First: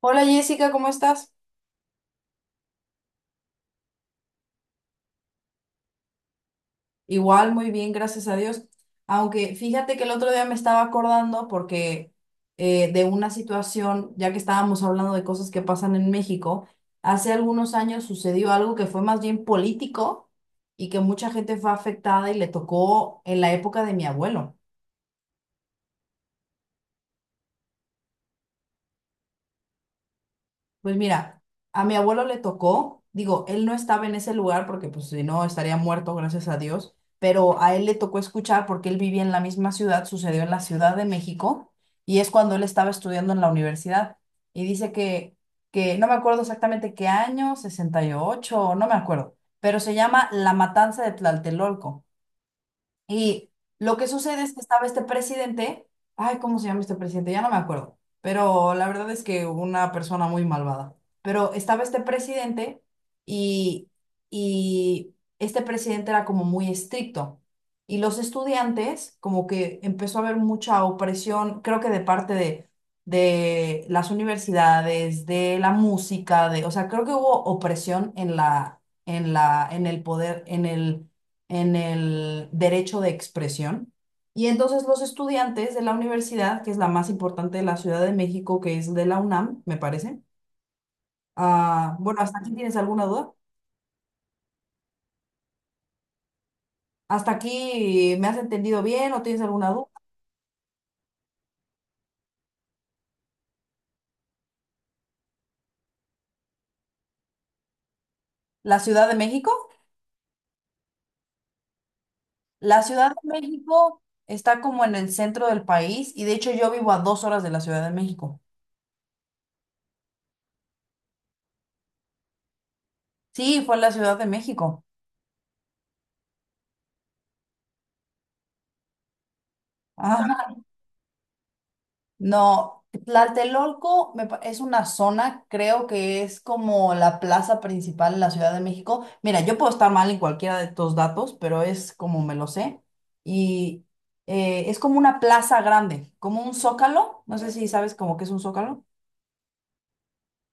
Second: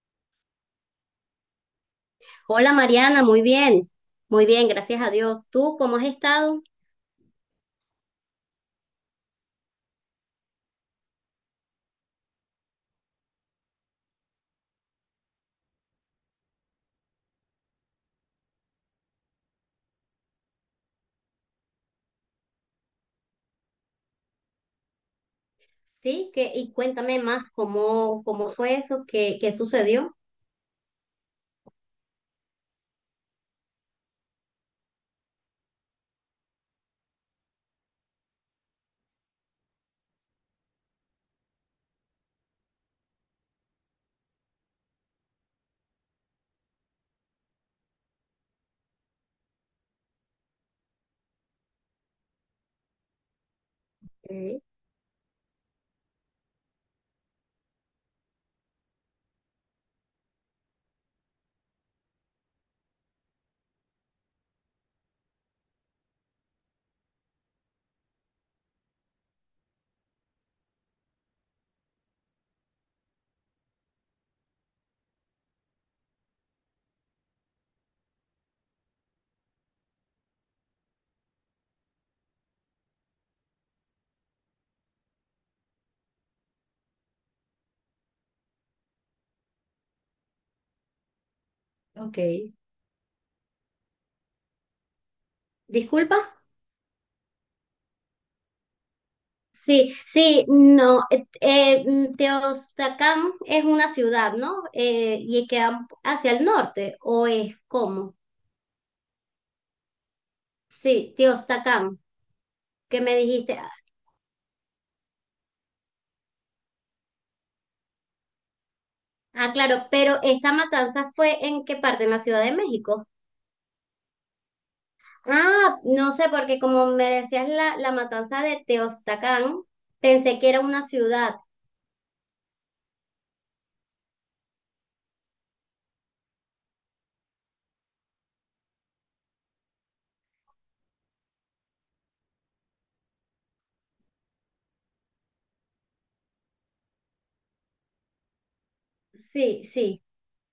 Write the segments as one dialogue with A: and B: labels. A: Hola Jessica, ¿cómo estás?
B: Hola Mariana, muy bien, gracias a Dios. ¿Tú cómo has estado?
A: Igual, muy bien, gracias a Dios. Aunque fíjate que el otro día me estaba acordando porque de una situación, ya que estábamos hablando de cosas que pasan en México, hace algunos años sucedió algo que fue más bien político y que mucha gente fue afectada y le tocó en la época de mi abuelo.
B: Y cuéntame más cómo fue eso, qué sucedió.
A: Pues mira, a mi abuelo le tocó, digo, él no estaba en ese lugar porque pues si no estaría muerto, gracias a Dios, pero a él le tocó escuchar porque él vivía en la misma ciudad, sucedió en la Ciudad de México y es cuando él estaba estudiando en la universidad y dice que no me acuerdo exactamente qué año, 68, no me acuerdo, pero se llama La Matanza de Tlaltelolco. Y lo que sucede es que
B: Ok,
A: estaba este presidente, ay, ¿cómo se llama este presidente? Ya no me acuerdo, pero la verdad es que una persona muy malvada. Pero estaba este presidente y, y este presidente era como muy estricto. Y los estudiantes, como que empezó a haber mucha opresión, creo que de parte de las universidades, de la música, o sea, creo que hubo opresión en el poder, en el derecho de expresión. Y entonces los estudiantes de la universidad, que es la más importante de la Ciudad de México, que es de la UNAM, me parece. Ah,
B: ok.
A: bueno, ¿hasta aquí tienes alguna duda?
B: Disculpa.
A: ¿Hasta aquí me has entendido bien o tienes alguna duda?
B: Sí, sí, no, Teotihuacán es una ciudad, ¿no? ¿Y queda hacia el norte, o es cómo?
A: ¿La Ciudad de México?
B: Sí, Teotihuacán,
A: La
B: que
A: Ciudad
B: me
A: de
B: dijiste.
A: México está como en el centro del país y de hecho yo vivo a 2 horas de la Ciudad de México.
B: Ah, claro, pero ¿esta matanza fue en qué parte? En la Ciudad de México.
A: Sí, fue en la Ciudad de México.
B: Ah, no sé, porque como me decías la matanza de Teostacán, pensé
A: Ah,
B: que era una ciudad.
A: no, Tlatelolco es una zona, creo que es como la plaza principal en la Ciudad de México. Mira, yo puedo estar mal en cualquiera de estos datos, pero es como me lo sé. Y es como una plaza grande, como un zócalo. No sé si sabes como que es un zócalo.
B: Sí, sí,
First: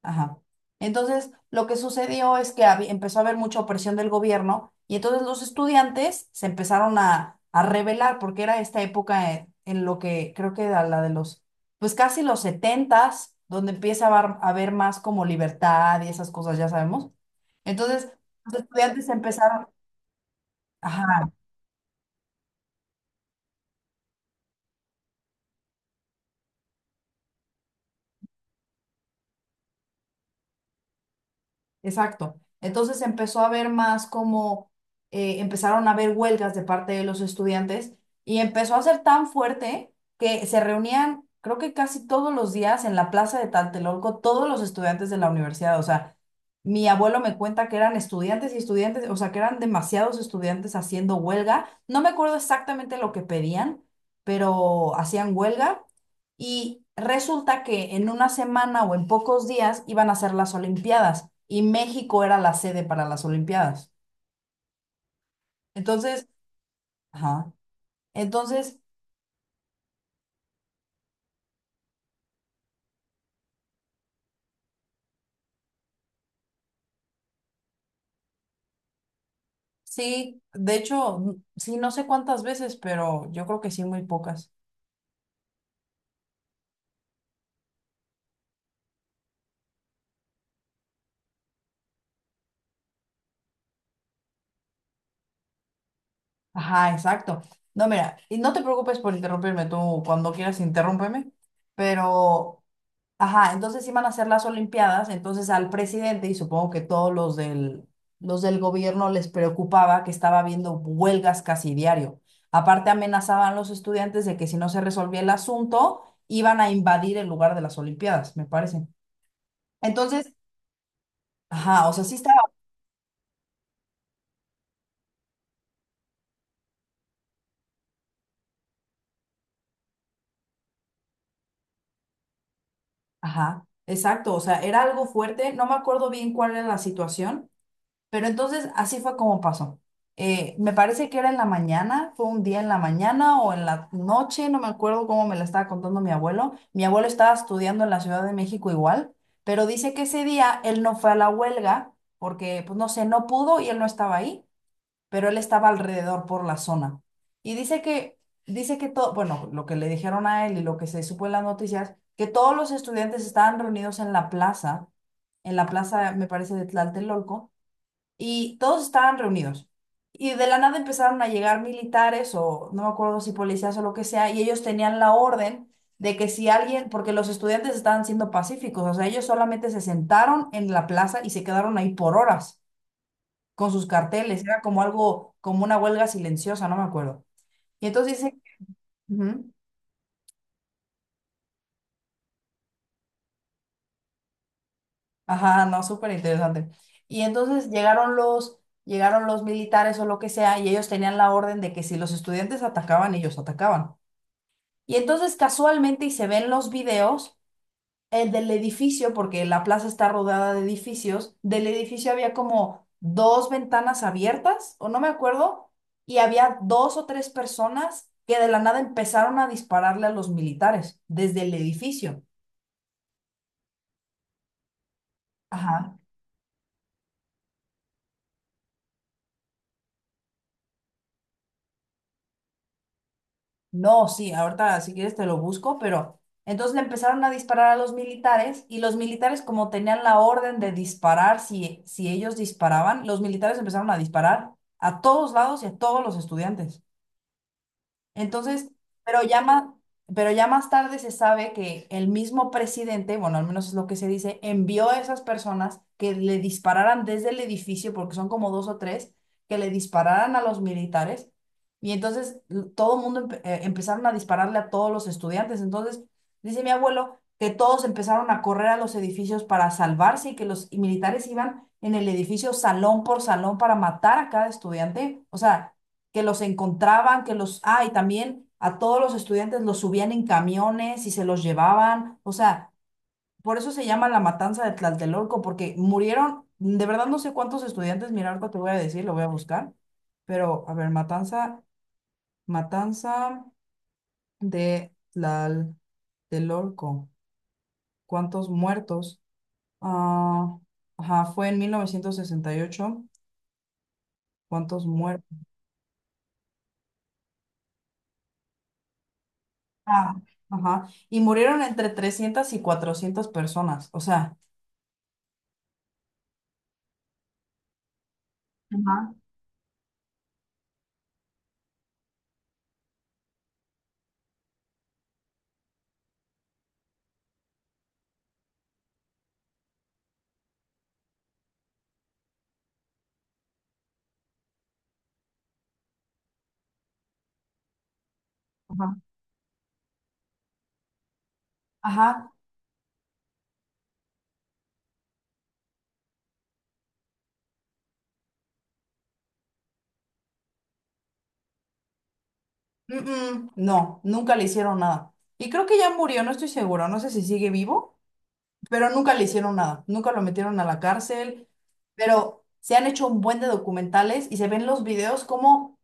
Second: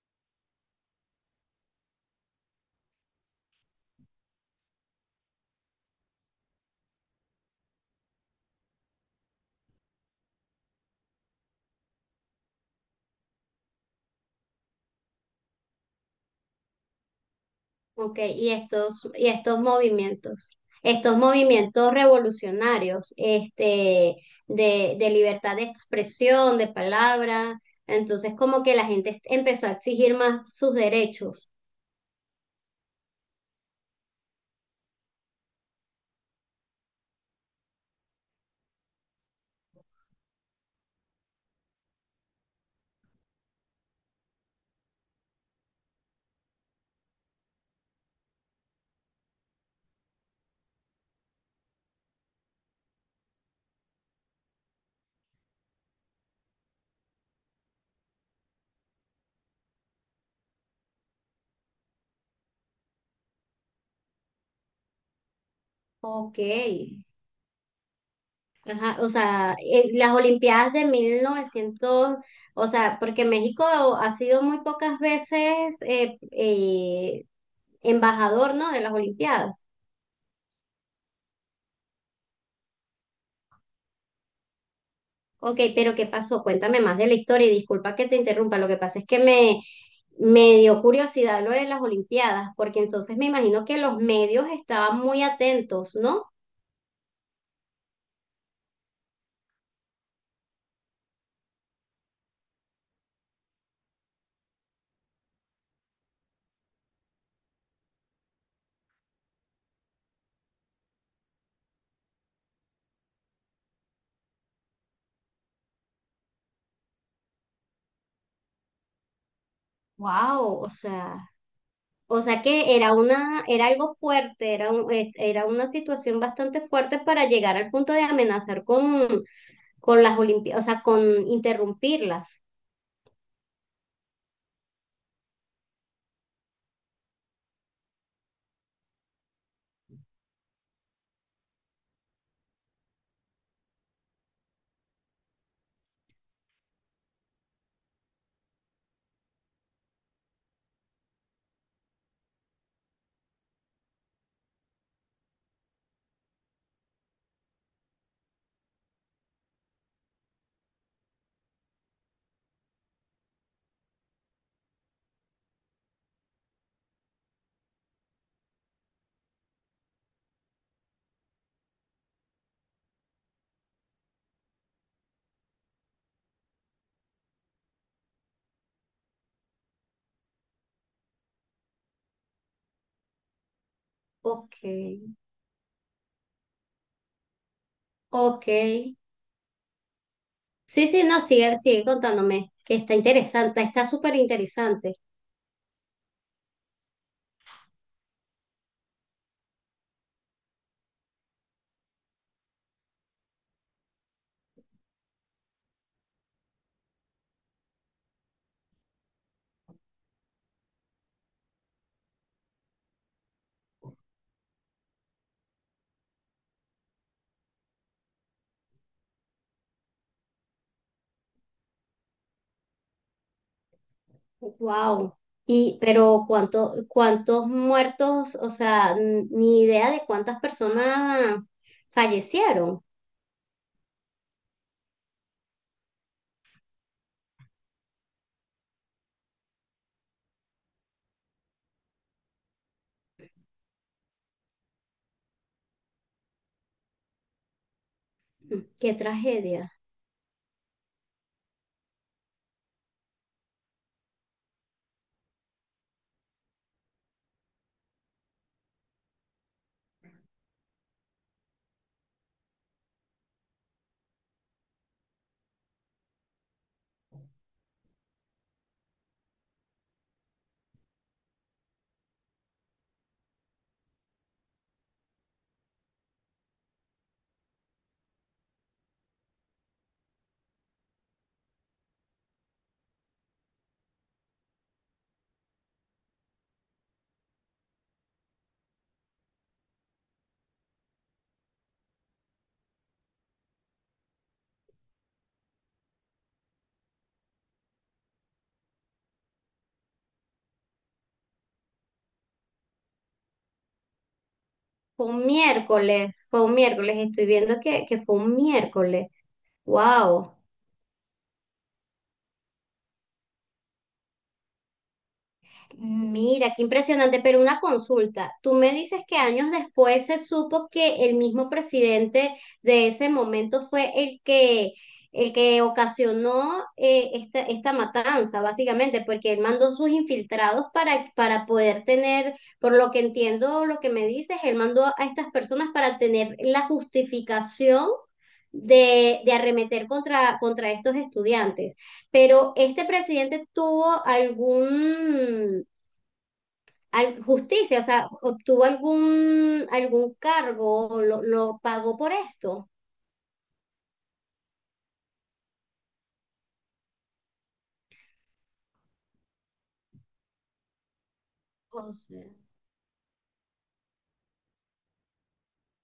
A: Ajá. Entonces, lo que sucedió es que empezó a haber mucha opresión del gobierno y entonces los estudiantes se empezaron a rebelar porque era esta época en lo que creo que era la de los, pues casi los setentas, donde empieza a haber, más como libertad y esas cosas, ya sabemos. Entonces,
B: ok. Y
A: los
B: estos,
A: estudiantes
B: y
A: empezaron,
B: estos
A: ajá,
B: movimientos revolucionarios, este, de libertad de expresión, de palabra. Entonces, como que la gente empezó a exigir más sus derechos.
A: exacto. Entonces empezó a haber más como empezaron a haber huelgas de parte de los estudiantes y empezó a ser tan fuerte que se reunían, creo que casi todos los días en la plaza de Tlatelolco, todos los estudiantes de la universidad. O sea, mi abuelo me cuenta que eran estudiantes y estudiantes, o sea, que eran demasiados estudiantes haciendo huelga. No me acuerdo exactamente lo que pedían, pero hacían huelga y resulta que en una semana o en pocos días iban a ser las Olimpiadas y México era la sede para las Olimpiadas. Entonces,
B: Ok.
A: ajá. Entonces,
B: Ajá, o sea, las Olimpiadas de mil novecientos, o sea, porque México ha sido muy pocas veces embajador, ¿no? De las Olimpiadas.
A: sí, de hecho, sí, no sé cuántas veces, pero yo creo que sí, muy pocas.
B: Ok, pero ¿qué pasó? Cuéntame más de la historia y disculpa que te interrumpa. Lo que pasa es que me dio curiosidad lo de las Olimpiadas, porque entonces me imagino que los medios estaban muy atentos, ¿no?
A: Ajá, exacto. No, mira, y no te preocupes por interrumpirme tú, cuando quieras interrúmpeme, pero, ajá, entonces iban a hacer las Olimpiadas, entonces al presidente y supongo que todos los del gobierno les preocupaba que estaba habiendo huelgas casi diario. Aparte amenazaban a los estudiantes de que si no se resolvía el asunto, iban a invadir el lugar de las Olimpiadas, me parece. Entonces,
B: Wow, o sea.
A: ajá, o sea, sí
B: O sea
A: estaba,
B: que era una, era algo fuerte, era un- era una situación bastante fuerte para llegar al punto de amenazar con las Olimpiadas, o sea, con interrumpirlas.
A: ajá, exacto, o sea, era algo fuerte, no me acuerdo bien cuál era la situación. Pero entonces así fue como pasó. Me parece que era en la mañana, fue un día en la mañana o en la noche, no me acuerdo cómo me la estaba contando mi abuelo. Mi abuelo estaba estudiando en la Ciudad de México igual, pero dice que ese día él no fue a la huelga porque, pues no sé, no pudo y él no estaba ahí, pero él estaba alrededor por la zona. Y dice dice que todo, bueno, lo que le dijeron a él y lo que se supo en las noticias, que todos los estudiantes estaban reunidos en la plaza, me parece, de Tlatelolco y todos estaban reunidos. Y de la nada empezaron a llegar militares o no me acuerdo si policías o lo que sea, y ellos tenían la orden de que si alguien, porque los estudiantes estaban siendo pacíficos, o sea, ellos solamente se sentaron en la plaza y se quedaron ahí por horas con sus carteles, era
B: Ok,
A: como algo, como una huelga silenciosa, no me acuerdo. Y entonces dice,
B: ok.
A: ujú,
B: Sí, sí, no, sigue, sigue contándome, que está interesante, está súper interesante.
A: ajá, no, súper interesante. Y entonces llegaron llegaron los militares o lo que sea, y ellos tenían la orden de que si los estudiantes atacaban, ellos atacaban. Y entonces casualmente, y se ven los videos, el del edificio, porque la plaza está rodeada de edificios, del edificio había como dos ventanas abiertas, o no me acuerdo, y había dos o tres personas que de la nada empezaron a dispararle a los militares desde el edificio.
B: Wow. Y
A: Ajá.
B: pero cuánto, ¿cuántos muertos? O sea, n- ni idea de cuántas personas fallecieron.
A: No, sí, ahorita si quieres te lo busco, pero entonces le empezaron a disparar a los militares y los militares como tenían la orden de disparar si ellos disparaban, los militares empezaron a disparar a todos lados y a todos los estudiantes. Entonces,
B: Qué
A: pero ya más,
B: tragedia.
A: pero ya más tarde se sabe que el mismo presidente, bueno, al menos es lo que se dice, envió a esas personas que le dispararan desde el edificio, porque son como dos o tres, que le dispararan a los militares. Y entonces l- todo el mundo empe- empezaron a dispararle a todos los estudiantes. Entonces, dice mi abuelo que todos empezaron a correr a los edificios para salvarse y que los militares iban en el edificio salón por salón para matar a cada estudiante. O sea, que los encontraban, que los, ah, y también a todos los estudiantes los subían en camiones y se los llevaban, o sea, por eso se llama la matanza de Tlatelolco, porque murieron, de verdad no sé cuántos estudiantes, mira, ahorita te voy a decir, lo voy a buscar, pero a ver, matanza, matanza de Tlatelolco, ¿cuántos muertos? Ah, ajá, fue en 1968, ¿cuántos muertos?
B: Fue un miércoles, estoy viendo que fue un miércoles.
A: Ah,
B: Wow.
A: ajá. Y murieron entre 300 y 400 personas. O sea,
B: Mira, qué impresionante, pero una consulta. Tú me dices
A: ajá,
B: que años después se supo que el mismo presidente de ese momento fue el que ocasionó esta, esta matanza, básicamente, porque él mandó sus infiltrados para poder tener, por lo que entiendo, lo que me dices, él mandó a estas personas para tener la justificación
A: ajá,
B: de arremeter contra, contra estos estudiantes.
A: ajá.
B: Pero este presidente tuvo algún, al- justicia, o sea, ¿obtuvo algún, algún cargo, o lo pagó por esto?
A: Mm, mm, no, nunca le hicieron nada. Y creo que ya murió, no estoy seguro, no sé si sigue vivo, pero nunca le hicieron nada. Nunca lo metieron a la cárcel,
B: O sea,
A: pero se han hecho un buen de documentales y se ven los videos como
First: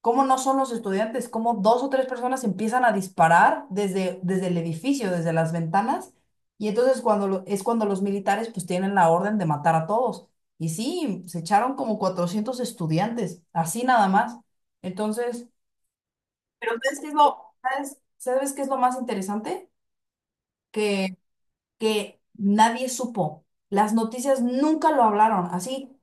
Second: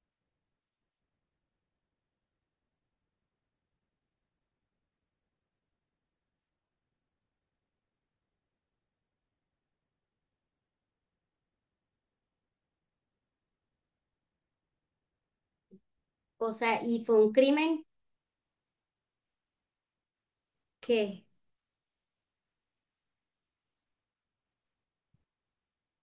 A: cómo no son los estudiantes, cómo dos o tres personas empiezan a disparar desde, desde el edificio, desde las ventanas, y entonces es cuando los militares pues tienen la orden de matar a todos. Y sí, se echaron como 400 estudiantes, así nada más. Entonces,
B: o
A: pero
B: sea,
A: ¿sabes
B: y
A: qué es
B: fue un
A: lo,
B: crimen
A: sabes, sabes qué es lo más interesante? Que,
B: que,
A: que nadie supo. Las noticias nunca lo hablaron, así.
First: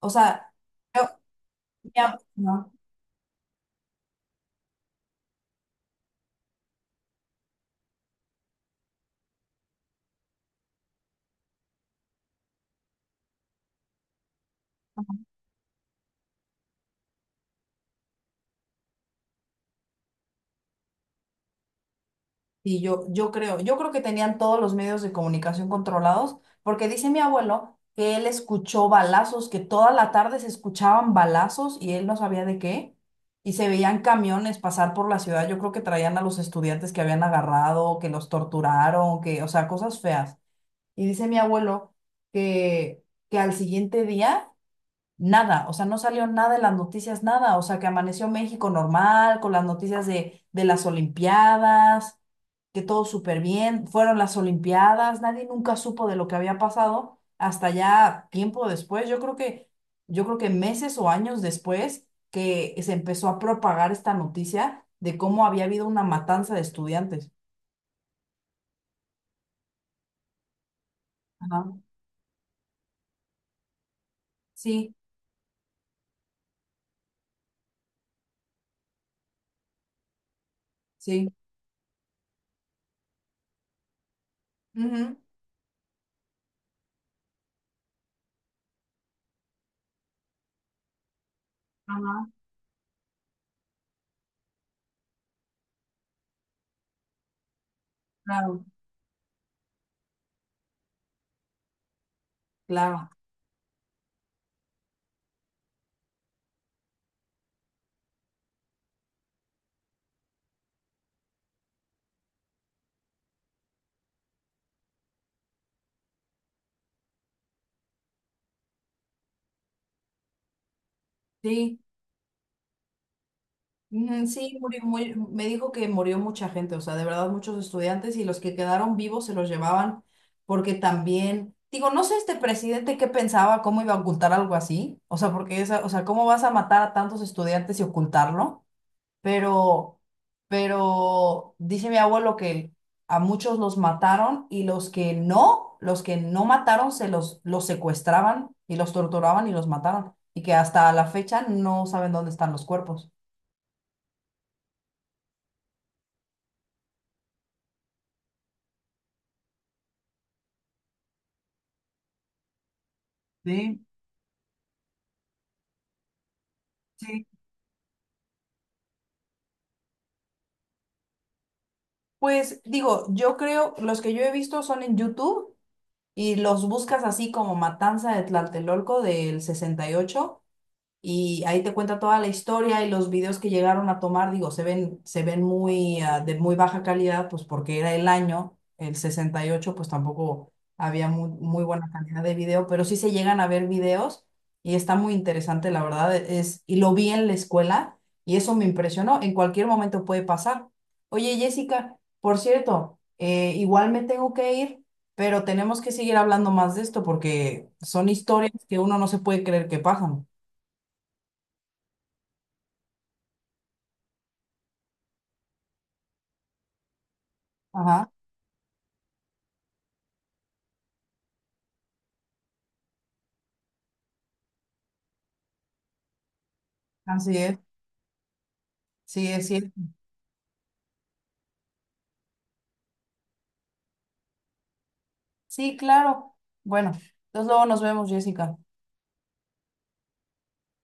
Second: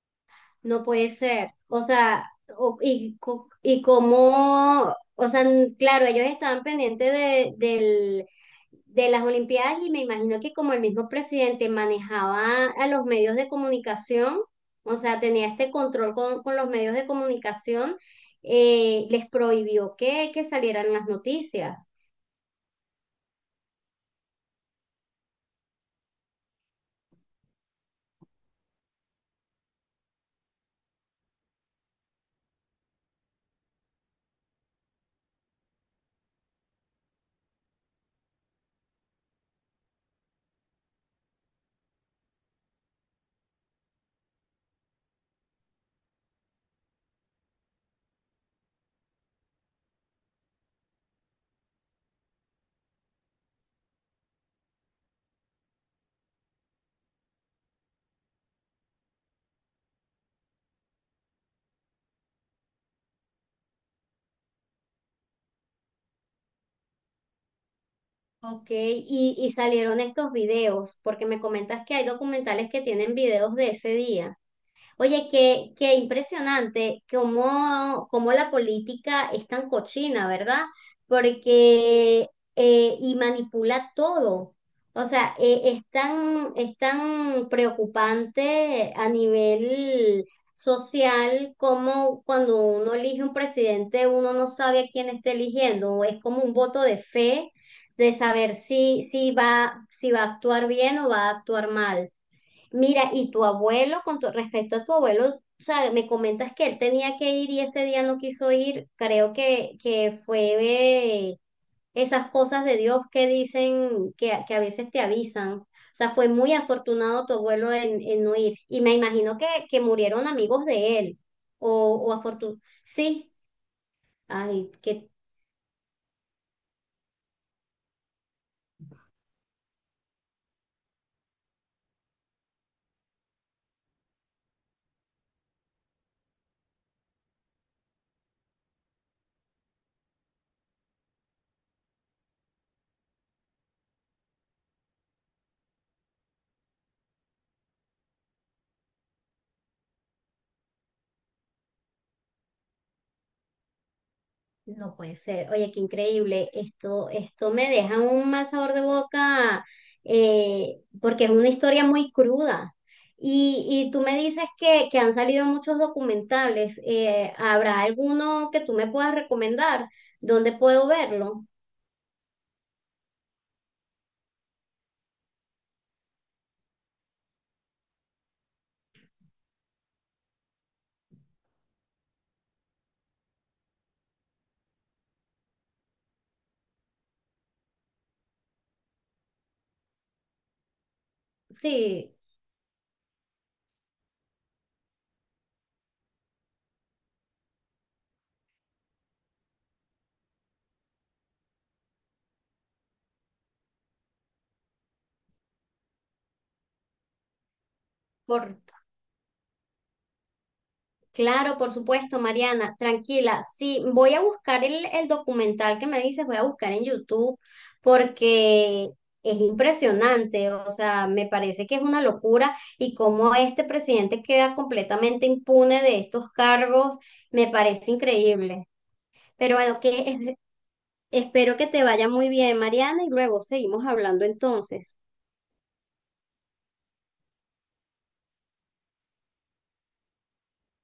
A: O sea,
B: no
A: yo,
B: puede ser. O
A: mi,
B: sea,
A: ¿no?
B: o- y, co- y cómo, o sea, n- claro, ellos estaban pendientes del, de las Olimpiadas y me imagino que como el mismo presidente manejaba a los medios de comunicación, o sea, tenía este control con los medios de comunicación, les prohibió que salieran las noticias.
A: Y yo creo que tenían todos los medios de comunicación controlados, porque dice mi abuelo que él escuchó balazos, que toda la tarde se escuchaban balazos y él no sabía de qué, y se veían camiones pasar por la ciudad. Yo creo que traían a los estudiantes que habían agarrado, que los torturaron, que, o sea, cosas feas. Y dice mi abuelo que, que al siguiente día nada, o sea, no salió nada en las noticias, nada, o sea, que amaneció México normal, con las noticias de las Olimpiadas, que todo súper bien, fueron las Olimpiadas, nadie nunca supo de lo que había pasado hasta ya tiempo después, yo creo que meses o años después que se empezó a propagar esta noticia de cómo había habido una matanza de estudiantes.
B: Ok, y, ¿y salieron estos videos? Porque me
A: Ajá.
B: comentas que hay documentales que tienen videos de ese día.
A: Sí,
B: Oye, qué, qué impresionante cómo, cómo la política es tan cochina, ¿verdad?
A: sí.
B: Porque y manipula todo. O
A: Ujú,
B: sea, es tan preocupante a nivel social como
A: ajá,
B: cuando uno elige un presidente, uno no sabe a quién está eligiendo. Es como un voto de fe de saber
A: claro,
B: si, si va, si va a actuar bien o va a actuar mal.
A: claro.
B: Mira, y tu abuelo, con tu- respecto a tu abuelo, o sea, me comentas que él tenía que ir y ese día no quiso ir. Creo que fue eh, esas cosas de Dios que dicen que a veces te avisan. O sea, fue muy afortunado tu abuelo en no ir. Y me imagino que murieron amigos de él. O,
A: Sí.
B: o afortun- sí,
A: Ujú, sí,
B: ay, qué
A: me dijo que murió mucha gente, o sea, de verdad muchos estudiantes y los que quedaron vivos se los llevaban porque también, digo, no sé este presidente qué pensaba, cómo iba a ocultar algo así, o sea, porque esa, o sea, cómo vas a matar a tantos estudiantes y ocultarlo, pero, pero dice mi abuelo que a muchos los mataron y los que no mataron se los secuestraban y los torturaban y los mataron y que hasta la fecha no saben dónde están los cuerpos.
B: no puede ser. Oye, qué increíble. Esto me deja un mal sabor de boca, porque es una historia muy cruda.
A: Sí,
B: Y tú me dices que han salido muchos documentales.
A: sí,
B: ¿Habrá alguno que tú me puedas recomendar? ¿Dónde puedo verlo?
A: pues digo, yo creo, los que yo he visto son en YouTube y los buscas así como Matanza de Tlatelolco del 68 y ahí te cuenta toda la historia y los videos que llegaron a tomar, digo, se ven muy, ah, de muy baja calidad, pues porque era el año, el 68 pues tampoco había muy, muy buena
B: Sí,
A: calidad de video, pero sí se llegan a ver videos y está muy interesante, la verdad, e, es, y lo vi en la escuela y eso me impresionó, en cualquier momento puede pasar. Oye, Jessica, por cierto, igual me tengo que ir, pero tenemos que seguir hablando más de esto porque son historias
B: por,
A: que uno no se puede creer que pasan.
B: claro, por supuesto, Mariana, tranquila. Sí, voy a buscar el documental que me dices, voy a buscar en YouTube
A: Ajá.
B: porque es impresionante, o sea, me parece que es una locura y cómo este presidente queda completamente impune de estos cargos,
A: Así
B: me
A: es,
B: parece increíble.
A: sí, es
B: Pero
A: cierto.
B: bueno, que es- espero que te vaya muy bien, Mariana, y luego seguimos hablando entonces.
A: Sí, claro. Bueno, entonces luego nos vemos, Jessica.